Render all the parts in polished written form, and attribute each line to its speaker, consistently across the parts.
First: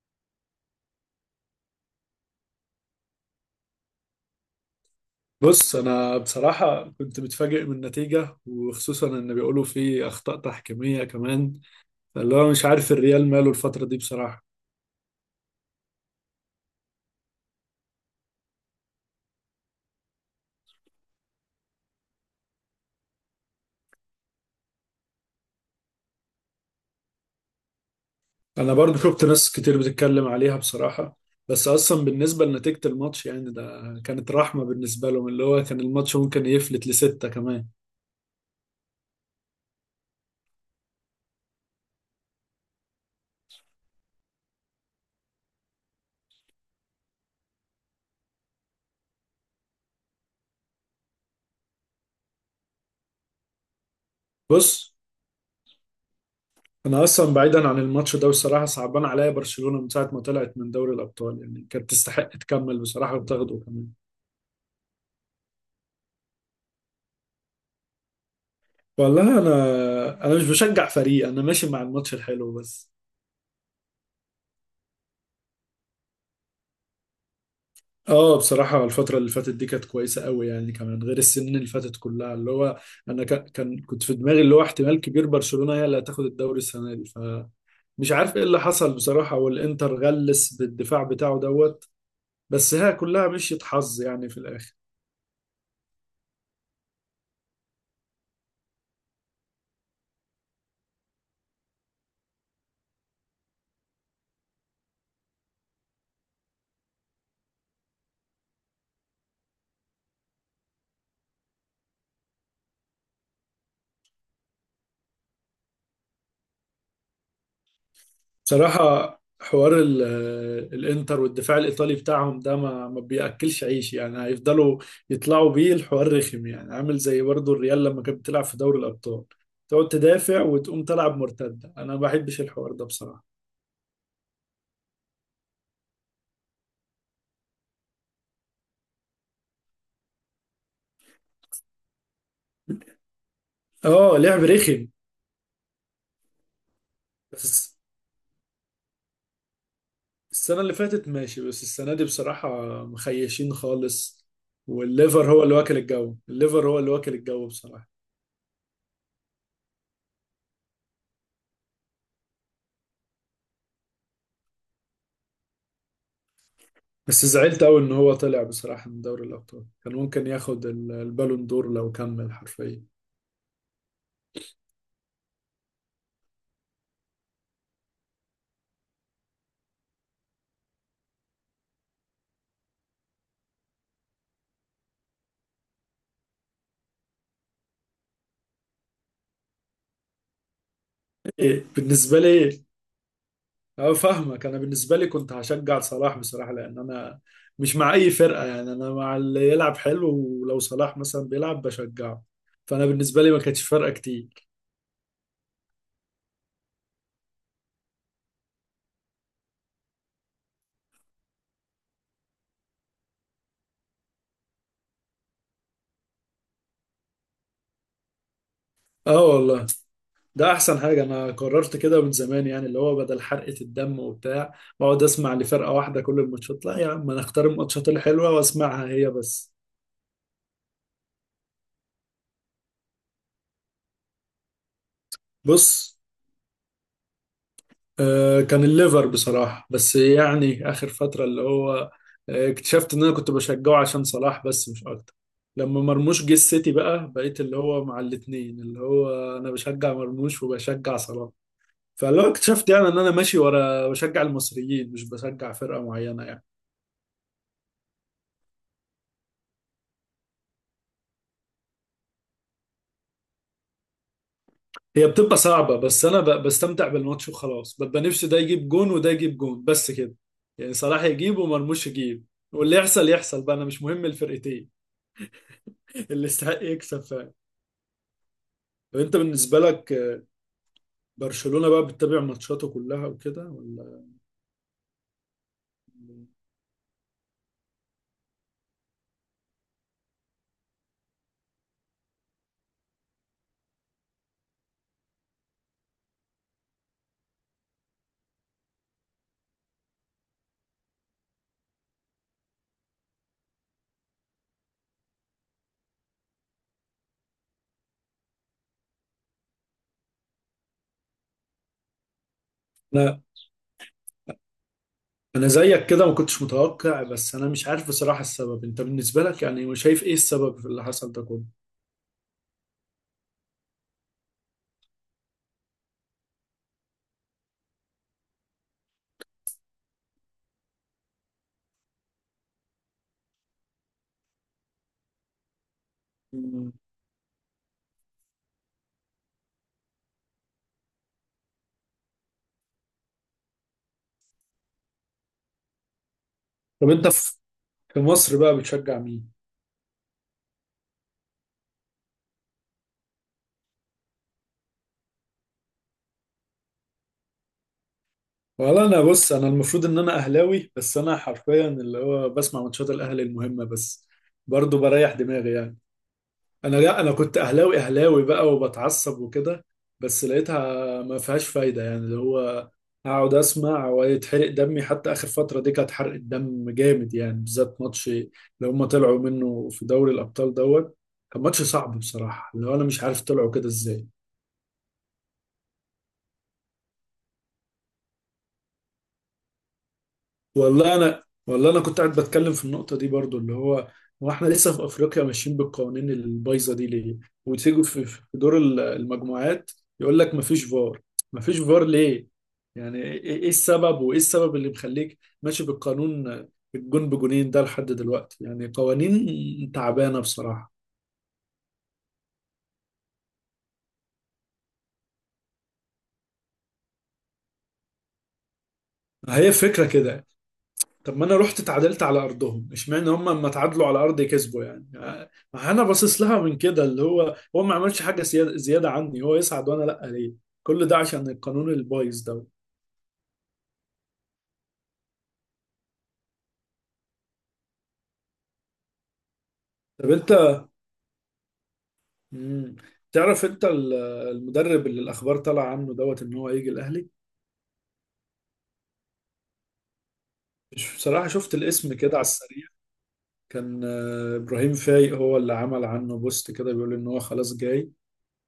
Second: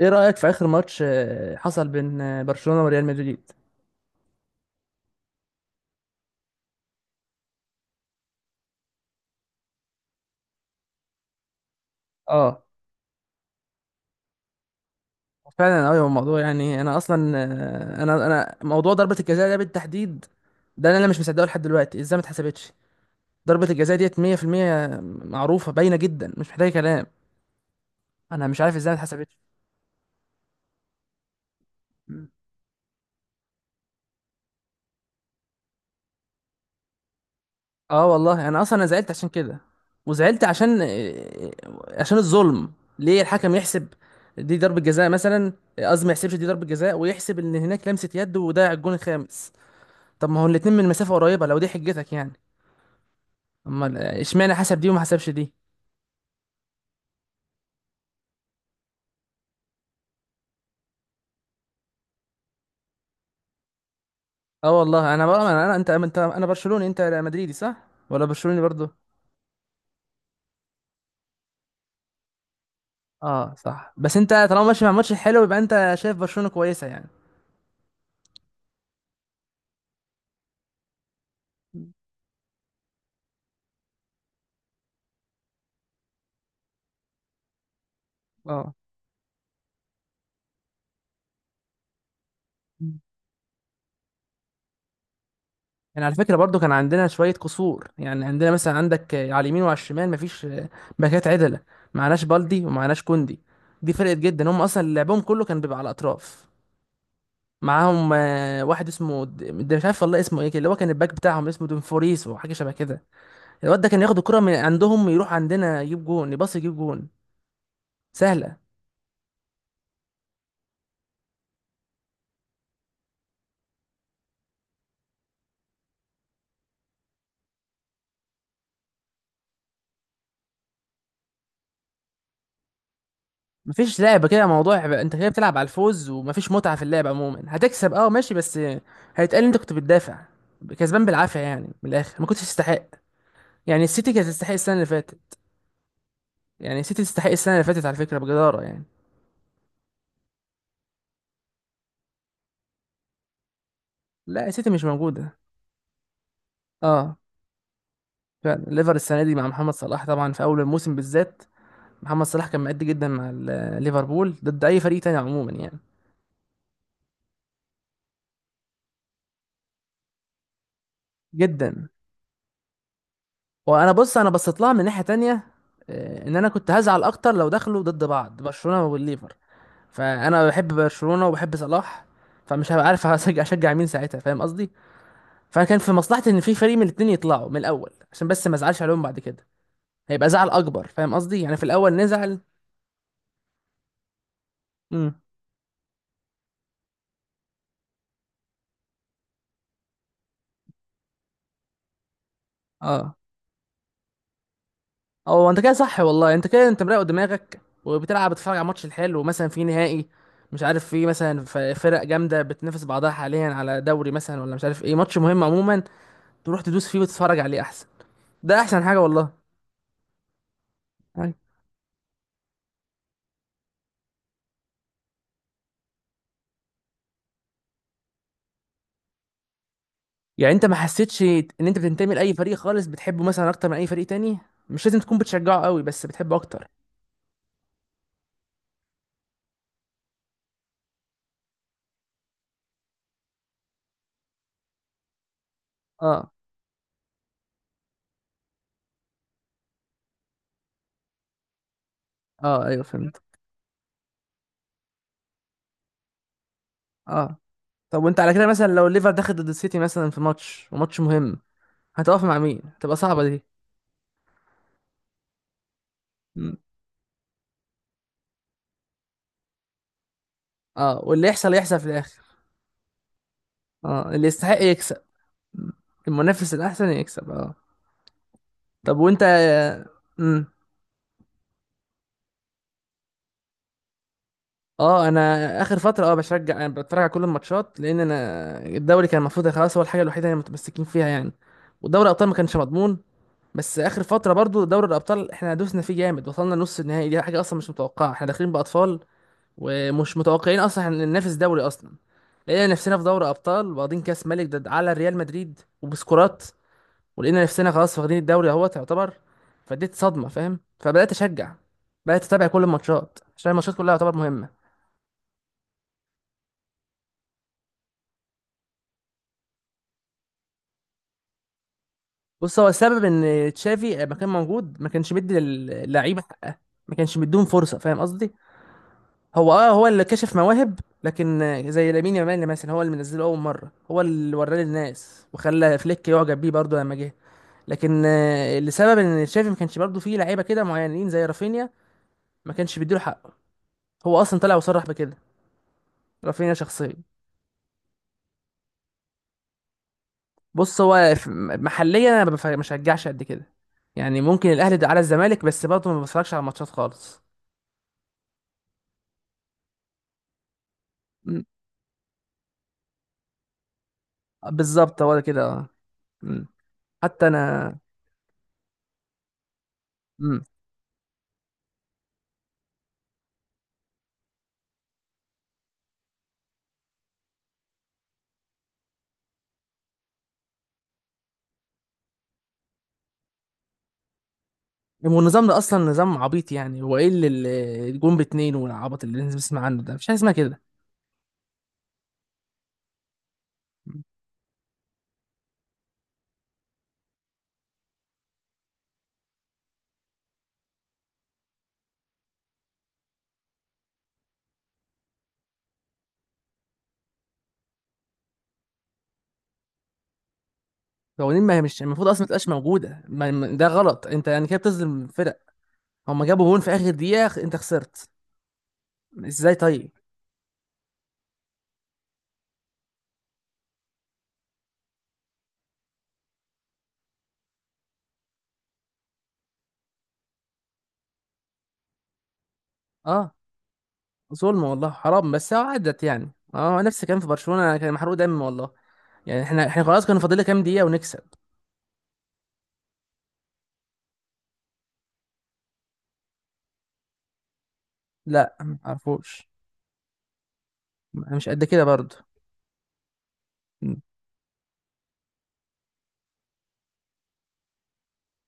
Speaker 1: ايه رأيك في اخر ماتش حصل بين برشلونة وريال مدريد؟
Speaker 2: بص، انا بصراحه كنت متفاجئ من النتيجه، وخصوصا ان بيقولوا في اخطاء تحكيميه كمان اللي هو
Speaker 1: اه،
Speaker 2: مش عارف الريال ماله الفتره دي بصراحه.
Speaker 1: فعلا قوي الموضوع يعني انا اصلا. انا موضوع ضربة الجزاء ده بالتحديد، ده انا مش مصدقه لحد دلوقتي ازاي ما اتحسبتش. ضربة الجزاء ديت 100%، معروفة باينة جدا مش محتاجة كلام. انا مش
Speaker 2: انا
Speaker 1: عارف ازاي ما
Speaker 2: برضو شفت
Speaker 1: اتحسبتش.
Speaker 2: ناس كتير بتتكلم عليها بصراحه، بس اصلا
Speaker 1: مم.
Speaker 2: بالنسبه لنتيجه الماتش يعني ده كانت رحمه بالنسبه لهم اللي هو كان الماتش ممكن يفلت لسته كمان.
Speaker 1: اه والله انا اصلا انا زعلت عشان كده، وزعلت عشان عشان الظلم. ليه الحكم يحسب دي ضربة جزاء مثلا، قصدي ما يحسبش دي ضربة جزاء ويحسب ان هناك لمسة يد وضيع الجون الخامس؟ طب ما هو الاتنين من مسافة قريبة لو دي حجتك يعني، امال اشمعنى حسب دي
Speaker 2: بص،
Speaker 1: وما حسبش دي.
Speaker 2: انا اصلا بعيدا عن الماتش ده بصراحه صعبان عليا برشلونه من ساعه ما طلعت من دوري الابطال، يعني كانت تستحق تكمل بصراحه وتاخده كمان.
Speaker 1: اه والله انا بقى انت انا برشلوني، انت مدريدي صح ولا برشلوني برضو؟
Speaker 2: والله انا مش بشجع فريق، انا ماشي مع الماتش الحلو بس.
Speaker 1: اه صح، بس انت طالما ماشي مع ماتش حلو يبقى انت شايف برشلونة كويسة يعني.
Speaker 2: اه، بصراحة الفترة اللي فاتت دي كانت كويسة قوي يعني، كمان غير السنين اللي فاتت كلها، اللي هو انا ك- كان كنت في دماغي اللي هو احتمال كبير برشلونة هي اللي هتاخد الدوري السنة دي، فمش عارف ايه اللي
Speaker 1: اه.
Speaker 2: حصل بصراحة، والانتر غلس بالدفاع بتاعه دوت. بس هي كلها مشيت حظ يعني في الاخر.
Speaker 1: يعني على فكرة برضو كان عندنا شوية قصور يعني، عندنا مثلا عندك على اليمين وعلى الشمال مفيش باكات عدلة، معناش بالدي ومعناش كوندي، دي فرقت جدا. هم اصلا لعبهم كله كان بيبقى على الاطراف. معاهم واحد اسمه ده مش عارف والله اسمه ايه كده، اللي هو كان الباك بتاعهم اسمه دونفوريس وحاجه شبه كده. الواد ده كان ياخد الكره من عندهم، يروح عندنا يجيب جون، يباص يجيب جون، سهله.
Speaker 2: بصراحة حوار الانتر والدفاع الإيطالي بتاعهم ده ما بيأكلش عيش، يعني هيفضلوا يطلعوا بيه الحوار رخم، يعني عامل زي برضو الريال لما كانت بتلعب في دوري الأبطال، تقعد تدافع وتقوم تلعب مرتدة. أنا ما بحبش الحوار ده بصراحة.
Speaker 1: مفيش لعبه كده موضوع بقى. انت كده بتلعب على الفوز ومفيش متعه في اللعب عموما. هتكسب اه ماشي، بس هيتقال انت كنت بتدافع، كسبان بالعافيه يعني. من الاخر ما كنتش تستحق. يعني السيتي
Speaker 2: اه،
Speaker 1: كانت
Speaker 2: لعب
Speaker 1: تستحق السنه
Speaker 2: رخم.
Speaker 1: اللي فاتت. يعني السيتي تستحق السنه اللي
Speaker 2: بس
Speaker 1: فاتت على فكره بجداره يعني.
Speaker 2: السنة اللي فاتت ماشي، بس السنة دي بصراحة مخيشين خالص.
Speaker 1: لا السيتي مش
Speaker 2: والليفر
Speaker 1: موجوده.
Speaker 2: هو اللي واكل الجو، الليفر هو اللي واكل
Speaker 1: اه
Speaker 2: الجو بصراحة.
Speaker 1: فعلا الليفر السنه دي مع محمد صلاح طبعا، في اول الموسم بالذات محمد صلاح كان مأدي جدا مع ليفربول ضد اي فريق تاني عموما يعني.
Speaker 2: بس زعلت أوي إن هو طلع بصراحة من دوري الأبطال، كان ممكن ياخد البالون دور
Speaker 1: جدا.
Speaker 2: لو كمل حرفيا.
Speaker 1: وانا بص انا بصيت لها من ناحيه تانية، ان انا كنت هزعل اكتر لو دخلوا ضد بعض برشلونه والليفر، فانا بحب برشلونه وبحب صلاح، فمش هبقى عارف هشجع اشجع مين ساعتها، فاهم قصدي؟ فكان في مصلحتي ان في فريق من الاتنين يطلعوا من الاول عشان بس ما ازعلش عليهم بعد كده. هيبقى زعل اكبر، فاهم قصدي يعني، في
Speaker 2: إيه
Speaker 1: الاول
Speaker 2: بالنسبة
Speaker 1: نزعل.
Speaker 2: لي؟ أه، فاهمك. أنا بالنسبة لي
Speaker 1: امم
Speaker 2: كنت هشجع صلاح بصراحة لأن أنا مش مع أي فرقة، يعني أنا مع اللي يلعب حلو. ولو صلاح مثلا بيلعب بشجعه، فأنا
Speaker 1: اه.
Speaker 2: بالنسبة لي ما كانتش فارقة كتير.
Speaker 1: هو انت كده صح والله، انت كده انت مراقب دماغك وبتلعب بتتفرج على ماتش الحلو، مثلا في نهائي مش عارف، في مثلا فرق جامده بتنافس بعضها حاليا على دوري مثلا ولا مش عارف ايه، ماتش مهم عموما تروح تدوس فيه وتتفرج عليه احسن. ده احسن حاجه
Speaker 2: أه
Speaker 1: والله.
Speaker 2: والله، ده أحسن حاجة. أنا
Speaker 1: أيوة.
Speaker 2: قررت كده من زمان، يعني اللي هو بدل حرقة الدم وبتاع بقعد أسمع لفرقة واحدة كل الماتشات. لا يا عم، أنا أختار الماتشات الحلوة وأسمعها هي بس.
Speaker 1: يعني انت ما حسيتش ان انت بتنتمي لاي فريق خالص بتحبه مثلا اكتر من اي فريق تاني؟ مش لازم تكون بتشجعه قوي
Speaker 2: بص،
Speaker 1: بس بتحبه اكتر.
Speaker 2: كان الليفر بصراحة بس، يعني آخر فترة اللي هو اكتشفت إن أنا كنت بشجعه عشان صلاح بس مش أكتر. لما مرموش
Speaker 1: اه.
Speaker 2: جه السيتي بقى، بقيت اللي هو مع الاتنين، اللي هو أنا بشجع مرموش وبشجع صلاح. فاللي هو
Speaker 1: اه
Speaker 2: اكتشفت
Speaker 1: ايوه
Speaker 2: يعني إن أنا
Speaker 1: فهمت.
Speaker 2: ماشي ورا بشجع المصريين، مش بشجع فرقة معينة يعني.
Speaker 1: اه. طب وانت على كده مثلا لو الليفر دخل ضد السيتي مثلا في ماتش، وماتش مهم، هتقف مع مين؟ هتبقى صعبه دي.
Speaker 2: هي بتبقى صعبة بس أنا بستمتع بالماتش وخلاص، ببقى نفسي ده يجيب جون وده يجيب جون بس كده، يعني
Speaker 1: اه
Speaker 2: صلاح
Speaker 1: واللي
Speaker 2: يجيب
Speaker 1: يحصل يحصل في
Speaker 2: ومرموش
Speaker 1: الاخر.
Speaker 2: يجيب. واللي يحصل يحصل بقى، أنا مش مهم
Speaker 1: اه اللي يستحق
Speaker 2: الفرقتين.
Speaker 1: يكسب.
Speaker 2: اللي
Speaker 1: المنافس
Speaker 2: يستحق
Speaker 1: الاحسن
Speaker 2: يكسب
Speaker 1: يكسب،
Speaker 2: فعلا.
Speaker 1: اه. طب
Speaker 2: طب انت
Speaker 1: وانت.
Speaker 2: بالنسبه لك،
Speaker 1: امم
Speaker 2: برشلونه بقى بتتابع ماتشاته كلها وكده ولا؟
Speaker 1: اه انا. اخر فتره اه بشجع، انا بتفرج على كل الماتشات، لان انا الدوري كان المفروض خلاص هو الحاجه الوحيده اللي متمسكين فيها يعني، ودوري الابطال ما كانش مضمون. بس اخر فتره برضو دوري الابطال احنا دوسنا فيه جامد وصلنا نص النهائي، دي حاجه اصلا مش متوقعه، احنا داخلين باطفال ومش متوقعين اصلا احنا ننافس دوري اصلا. لقينا نفسنا في دوري ابطال، واخدين كاس ملك ضد على ريال مدريد وبسكورات، ولقينا نفسنا خلاص واخدين الدوري اهوت يعتبر، فديت صدمه فاهم، فبدات اشجع، بدات اتابع كل الماتشات
Speaker 2: لا،
Speaker 1: عشان الماتشات كلها يعتبر مهمه.
Speaker 2: انا زيك كده ما كنتش متوقع، بس انا مش عارف بصراحه السبب. انت بالنسبه لك يعني شايف ايه السبب في اللي حصل ده كله؟
Speaker 1: بص هو السبب ان تشافي لما كان موجود ما كانش مدي للعيبه حقها، ما كانش مديهم فرصه فاهم قصدي. هو اه هو اللي كشف مواهب لكن زي لامين يامال مثلا هو اللي منزله اول مره، هو اللي وراه للناس وخلى فليك يعجب بيه
Speaker 2: مم.
Speaker 1: برضه لما جه. لكن لسبب ان تشافي ما كانش برضه فيه لعيبه كده معينين زي رافينيا ما كانش بيديله حقه، هو اصلا طلع وصرح بكده رافينيا
Speaker 2: طب
Speaker 1: شخصيا.
Speaker 2: انت في مصر بقى بتشجع مين؟
Speaker 1: بص هو محليا انا ما بشجعش قد كده، يعني ممكن الاهلي ده على الزمالك بس برضه ما بتفرجش على الماتشات خالص.
Speaker 2: والله انا، بص انا المفروض ان انا اهلاوي، بس انا
Speaker 1: مم.
Speaker 2: حرفيا اللي هو بسمع ماتشات الاهلي المهمه بس، برضه
Speaker 1: بالظبط
Speaker 2: بريح
Speaker 1: هو ده كده
Speaker 2: دماغي
Speaker 1: آه.
Speaker 2: يعني.
Speaker 1: مم.
Speaker 2: انا، لا انا
Speaker 1: حتى
Speaker 2: كنت اهلاوي
Speaker 1: انا.
Speaker 2: اهلاوي بقى وبتعصب وكده، بس
Speaker 1: مم.
Speaker 2: لقيتها ما فيهاش فايده، يعني اللي هو اقعد اسمع ويتحرق دمي. حتى اخر فتره دي كانت حرق الدم جامد، يعني بالذات ماتش اللي هم طلعوا منه في دوري الابطال دوت. كان ماتش صعب بصراحه، اللي هو انا مش عارف طلعوا كده ازاي.
Speaker 1: والنظام ده اصلا نظام عبيط يعني، هو ايه اللي اللي الجون باتنين والعبط اللي الناس بتسمع عنه ده؟ مفيش حاجه اسمها كده.
Speaker 2: والله انا كنت قاعد بتكلم في النقطه دي برضو، اللي هو احنا لسه في افريقيا ماشيين بالقوانين البايظه دي ليه؟ وتيجوا في دور المجموعات، يقول لك مفيش فار. مفيش فار ليه؟ يعني ايه؟ إيه السبب، وايه السبب اللي مخليك ماشي بالقانون الجون بجونين ده لحد دلوقتي؟ يعني قوانين تعبانه بصراحه.
Speaker 1: قوانين، ما هي مش المفروض اصلا ما تبقاش موجوده. ده غلط، انت يعني كده بتظلم فرق، هما جابوا جون في اخر دقيقه، انت خسرت
Speaker 2: هي
Speaker 1: ازاي
Speaker 2: فكره
Speaker 1: طيب؟
Speaker 2: كده، طب ما انا رحت اتعادلت على ارضهم، اشمعنى هم لما اتعادلوا على ارضي كسبوا يعني. ما انا باصص لها من كده اللي هو ما عملش حاجه زياده زياده عني، هو يصعد وانا لا، ليه؟ كل ده عشان القانون البايظ ده.
Speaker 1: اه ظلم والله حرام، بس هو عدت يعني. اه نفس الكلام في برشلونه، كان محروق دم والله. يعني احنا احنا خلاص
Speaker 2: طب
Speaker 1: كانوا
Speaker 2: انت،
Speaker 1: فاضل لنا كام دقيقة ونكسب.
Speaker 2: مم. تعرف انت المدرب اللي الاخبار طالعه عنه دوت ان هو هيجي الاهلي؟
Speaker 1: لا ما عرفوش.
Speaker 2: مش بصراحه،
Speaker 1: انا مش
Speaker 2: شفت
Speaker 1: قد كده
Speaker 2: الاسم كده
Speaker 1: برضه.
Speaker 2: على السريع، كان
Speaker 1: م-
Speaker 2: ابراهيم فايق هو اللي عمل عنه بوست كده بيقول ان هو خلاص جاي.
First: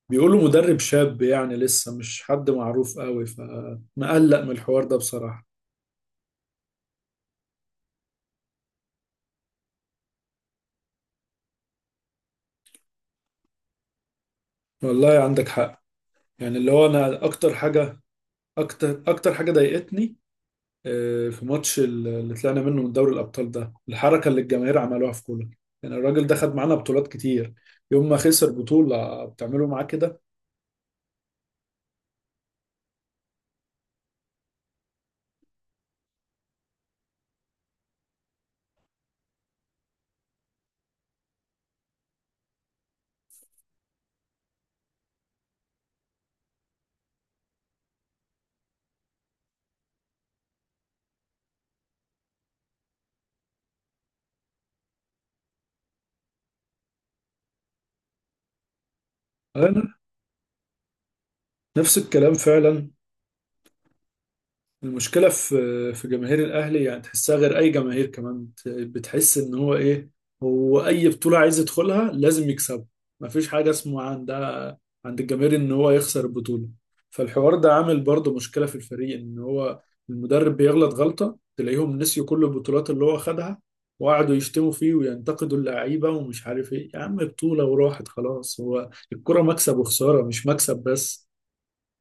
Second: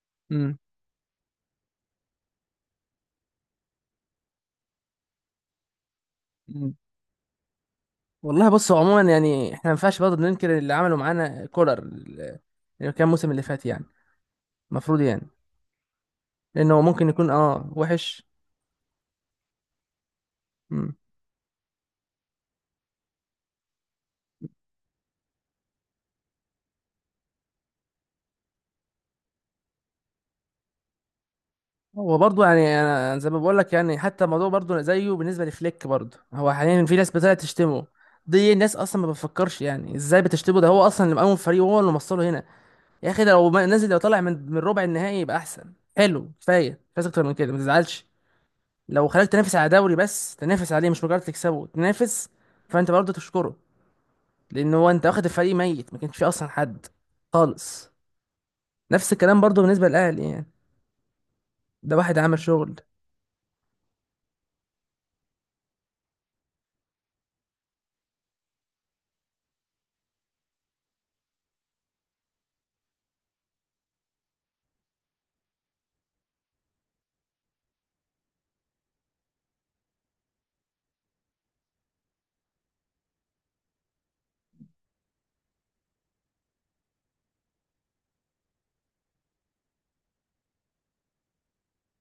Speaker 2: بيقولوا
Speaker 1: م-
Speaker 2: مدرب شاب يعني لسه مش حد معروف قوي، فمقلق من الحوار ده بصراحه.
Speaker 1: م. والله بص هو عموما يعني احنا ما ينفعش برضه ننكر اللي عملوا معانا كولر، اللي كان الموسم اللي فات يعني، المفروض
Speaker 2: والله
Speaker 1: يعني،
Speaker 2: عندك حق، يعني اللي
Speaker 1: لانه هو
Speaker 2: هو
Speaker 1: ممكن
Speaker 2: انا
Speaker 1: يكون
Speaker 2: اكتر
Speaker 1: اه
Speaker 2: حاجه
Speaker 1: وحش.
Speaker 2: اكتر اكتر حاجه ضايقتني،
Speaker 1: م.
Speaker 2: في ماتش اللي طلعنا منه من دوري الابطال ده، الحركه اللي الجماهير عملوها في كولر. يعني الراجل ده خد معانا بطولات كتير، يوم ما خسر بطوله بتعملوا معاه كده؟
Speaker 1: هو برضه يعني انا زي ما بقول لك يعني، حتى الموضوع برضه زيه بالنسبة لفليك برضه، هو حاليا في ناس بتطلع تشتمه. دي الناس اصلا ما بتفكرش يعني ازاي بتشتمه، ده هو اصلا اللي مقوم الفريق وهو اللي موصله هنا. يا اخي ده لو نازل، لو طالع من من ربع النهائي يبقى احسن، حلو كفايه مش عايز اكتر من كده، ما تزعلش. لو خلاك تنافس على دوري، بس تنافس عليه مش مجرد تكسبه، تنافس، فانت برضه تشكره. لان هو انت واخد الفريق ميت، ما كانش فيه اصلا حد خالص. نفس الكلام برضه بالنسبه
Speaker 2: انا
Speaker 1: للاهلي يعني، ده
Speaker 2: نفس
Speaker 1: واحد
Speaker 2: الكلام
Speaker 1: عمل شغل.
Speaker 2: فعلا. المشكله في جماهير الاهلي يعني، تحسها غير اي جماهير كمان بتحس ان هو ايه، هو اي بطوله عايز يدخلها لازم يكسبها، مفيش حاجه اسمها عند الجماهير ان هو يخسر البطوله. فالحوار ده عامل برضه مشكله في الفريق، ان هو المدرب بيغلط غلطه تلاقيهم نسيوا كل البطولات اللي هو خدها، وقعدوا يشتموا فيه وينتقدوا اللعيبه ومش عارف ايه. يا عم بطوله وراحت خلاص، هو الكره مكسب وخساره مش مكسب بس.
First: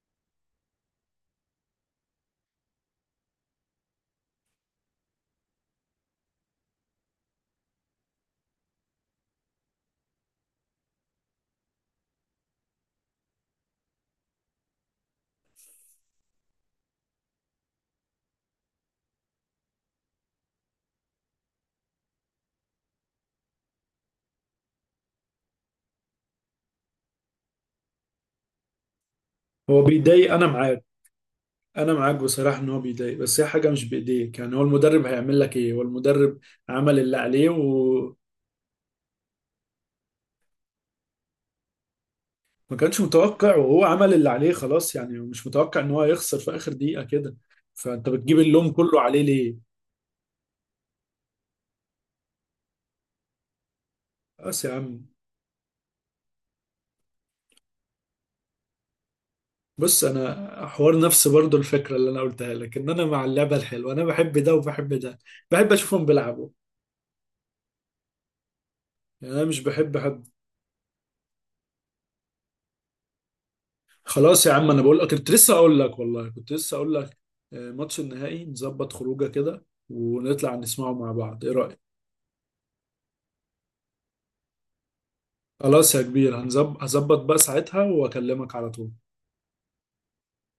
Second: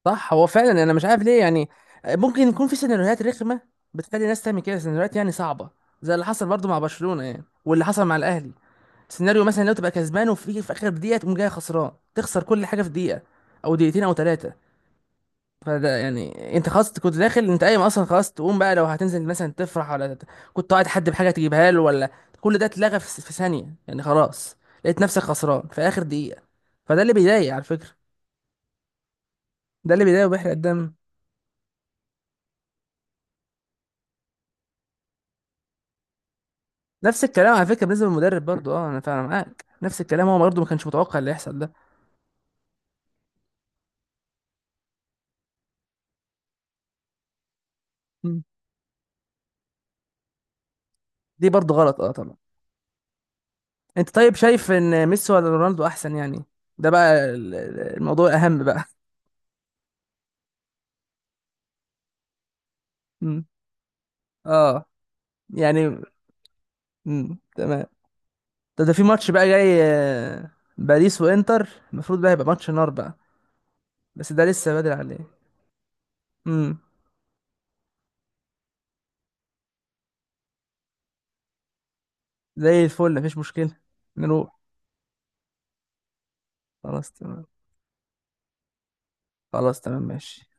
Speaker 1: صح، هو فعلا انا مش عارف ليه يعني. ممكن يكون في سيناريوهات رخمه بتخلي الناس تعمل كده، سيناريوهات يعني صعبه زي اللي حصل برضه مع برشلونه يعني، واللي حصل مع الاهلي. سيناريو مثلا لو تبقى كسبان، وفي في اخر دقيقه تقوم جاي خسران، تخسر كل حاجه في دقيقه او دقيقتين او ثلاثه، فده يعني انت خلاص كنت داخل، انت قايم اصلا خلاص تقوم بقى لو هتنزل مثلا تفرح ولا كنت قاعد حد بحاجه تجيبها له ولا، كل ده اتلغى في ثانيه يعني خلاص، لقيت نفسك خسران في اخر دقيقه. فده اللي بيضايق على فكره،
Speaker 2: هو
Speaker 1: ده اللي بيضايق
Speaker 2: بيضايق، انا
Speaker 1: وبيحرق
Speaker 2: معاك.
Speaker 1: الدم.
Speaker 2: انا معاك بصراحه ان هو بيضايق، بس هي حاجه مش بايديك يعني. هو المدرب هيعمل لك ايه؟ هو المدرب عمل اللي
Speaker 1: نفس
Speaker 2: عليه
Speaker 1: الكلام على فكره بالنسبه
Speaker 2: و...
Speaker 1: للمدرب برضه، اه انا فعلا معاك نفس الكلام، هو برضه ما كانش متوقع اللي يحصل ده.
Speaker 2: ما كانش متوقع، وهو عمل اللي عليه خلاص يعني. مش متوقع ان هو يخسر في اخر دقيقة كده، فانت بتجيب
Speaker 1: مم.
Speaker 2: اللوم كله عليه ليه؟
Speaker 1: دي برضه غلط اه طبعا. انت طيب
Speaker 2: بس
Speaker 1: شايف
Speaker 2: يا عم،
Speaker 1: ان ميسي ولا رونالدو احسن يعني؟ ده بقى الموضوع الاهم بقى.
Speaker 2: بص انا حوار نفسي برضو الفكرة اللي انا قلتها لك ان انا مع
Speaker 1: مم.
Speaker 2: اللعبة الحلوة، انا بحب ده
Speaker 1: اه.
Speaker 2: وبحب ده، بحب
Speaker 1: يعني.
Speaker 2: اشوفهم بيلعبوا.
Speaker 1: مم. تمام. ده في ماتش
Speaker 2: يعني انا
Speaker 1: بقى
Speaker 2: مش
Speaker 1: جاي
Speaker 2: بحب حد.
Speaker 1: باريس وانتر، المفروض بقى يبقى ماتش نار بقى. بس ده
Speaker 2: خلاص يا عم،
Speaker 1: لسه
Speaker 2: انا
Speaker 1: بدري
Speaker 2: بقول لك
Speaker 1: عليه.
Speaker 2: كنت لسه اقول لك، والله كنت لسه
Speaker 1: امم
Speaker 2: اقول لك، ماتش النهائي نظبط خروجه كده، ونطلع نسمعه مع بعض، ايه رأيك؟
Speaker 1: زي الفل مفيش مشكلة. نروح.
Speaker 2: خلاص يا كبير،
Speaker 1: خلاص
Speaker 2: هظبط بقى
Speaker 1: تمام.
Speaker 2: ساعتها واكلمك على طول.
Speaker 1: خلاص تمام ماشي.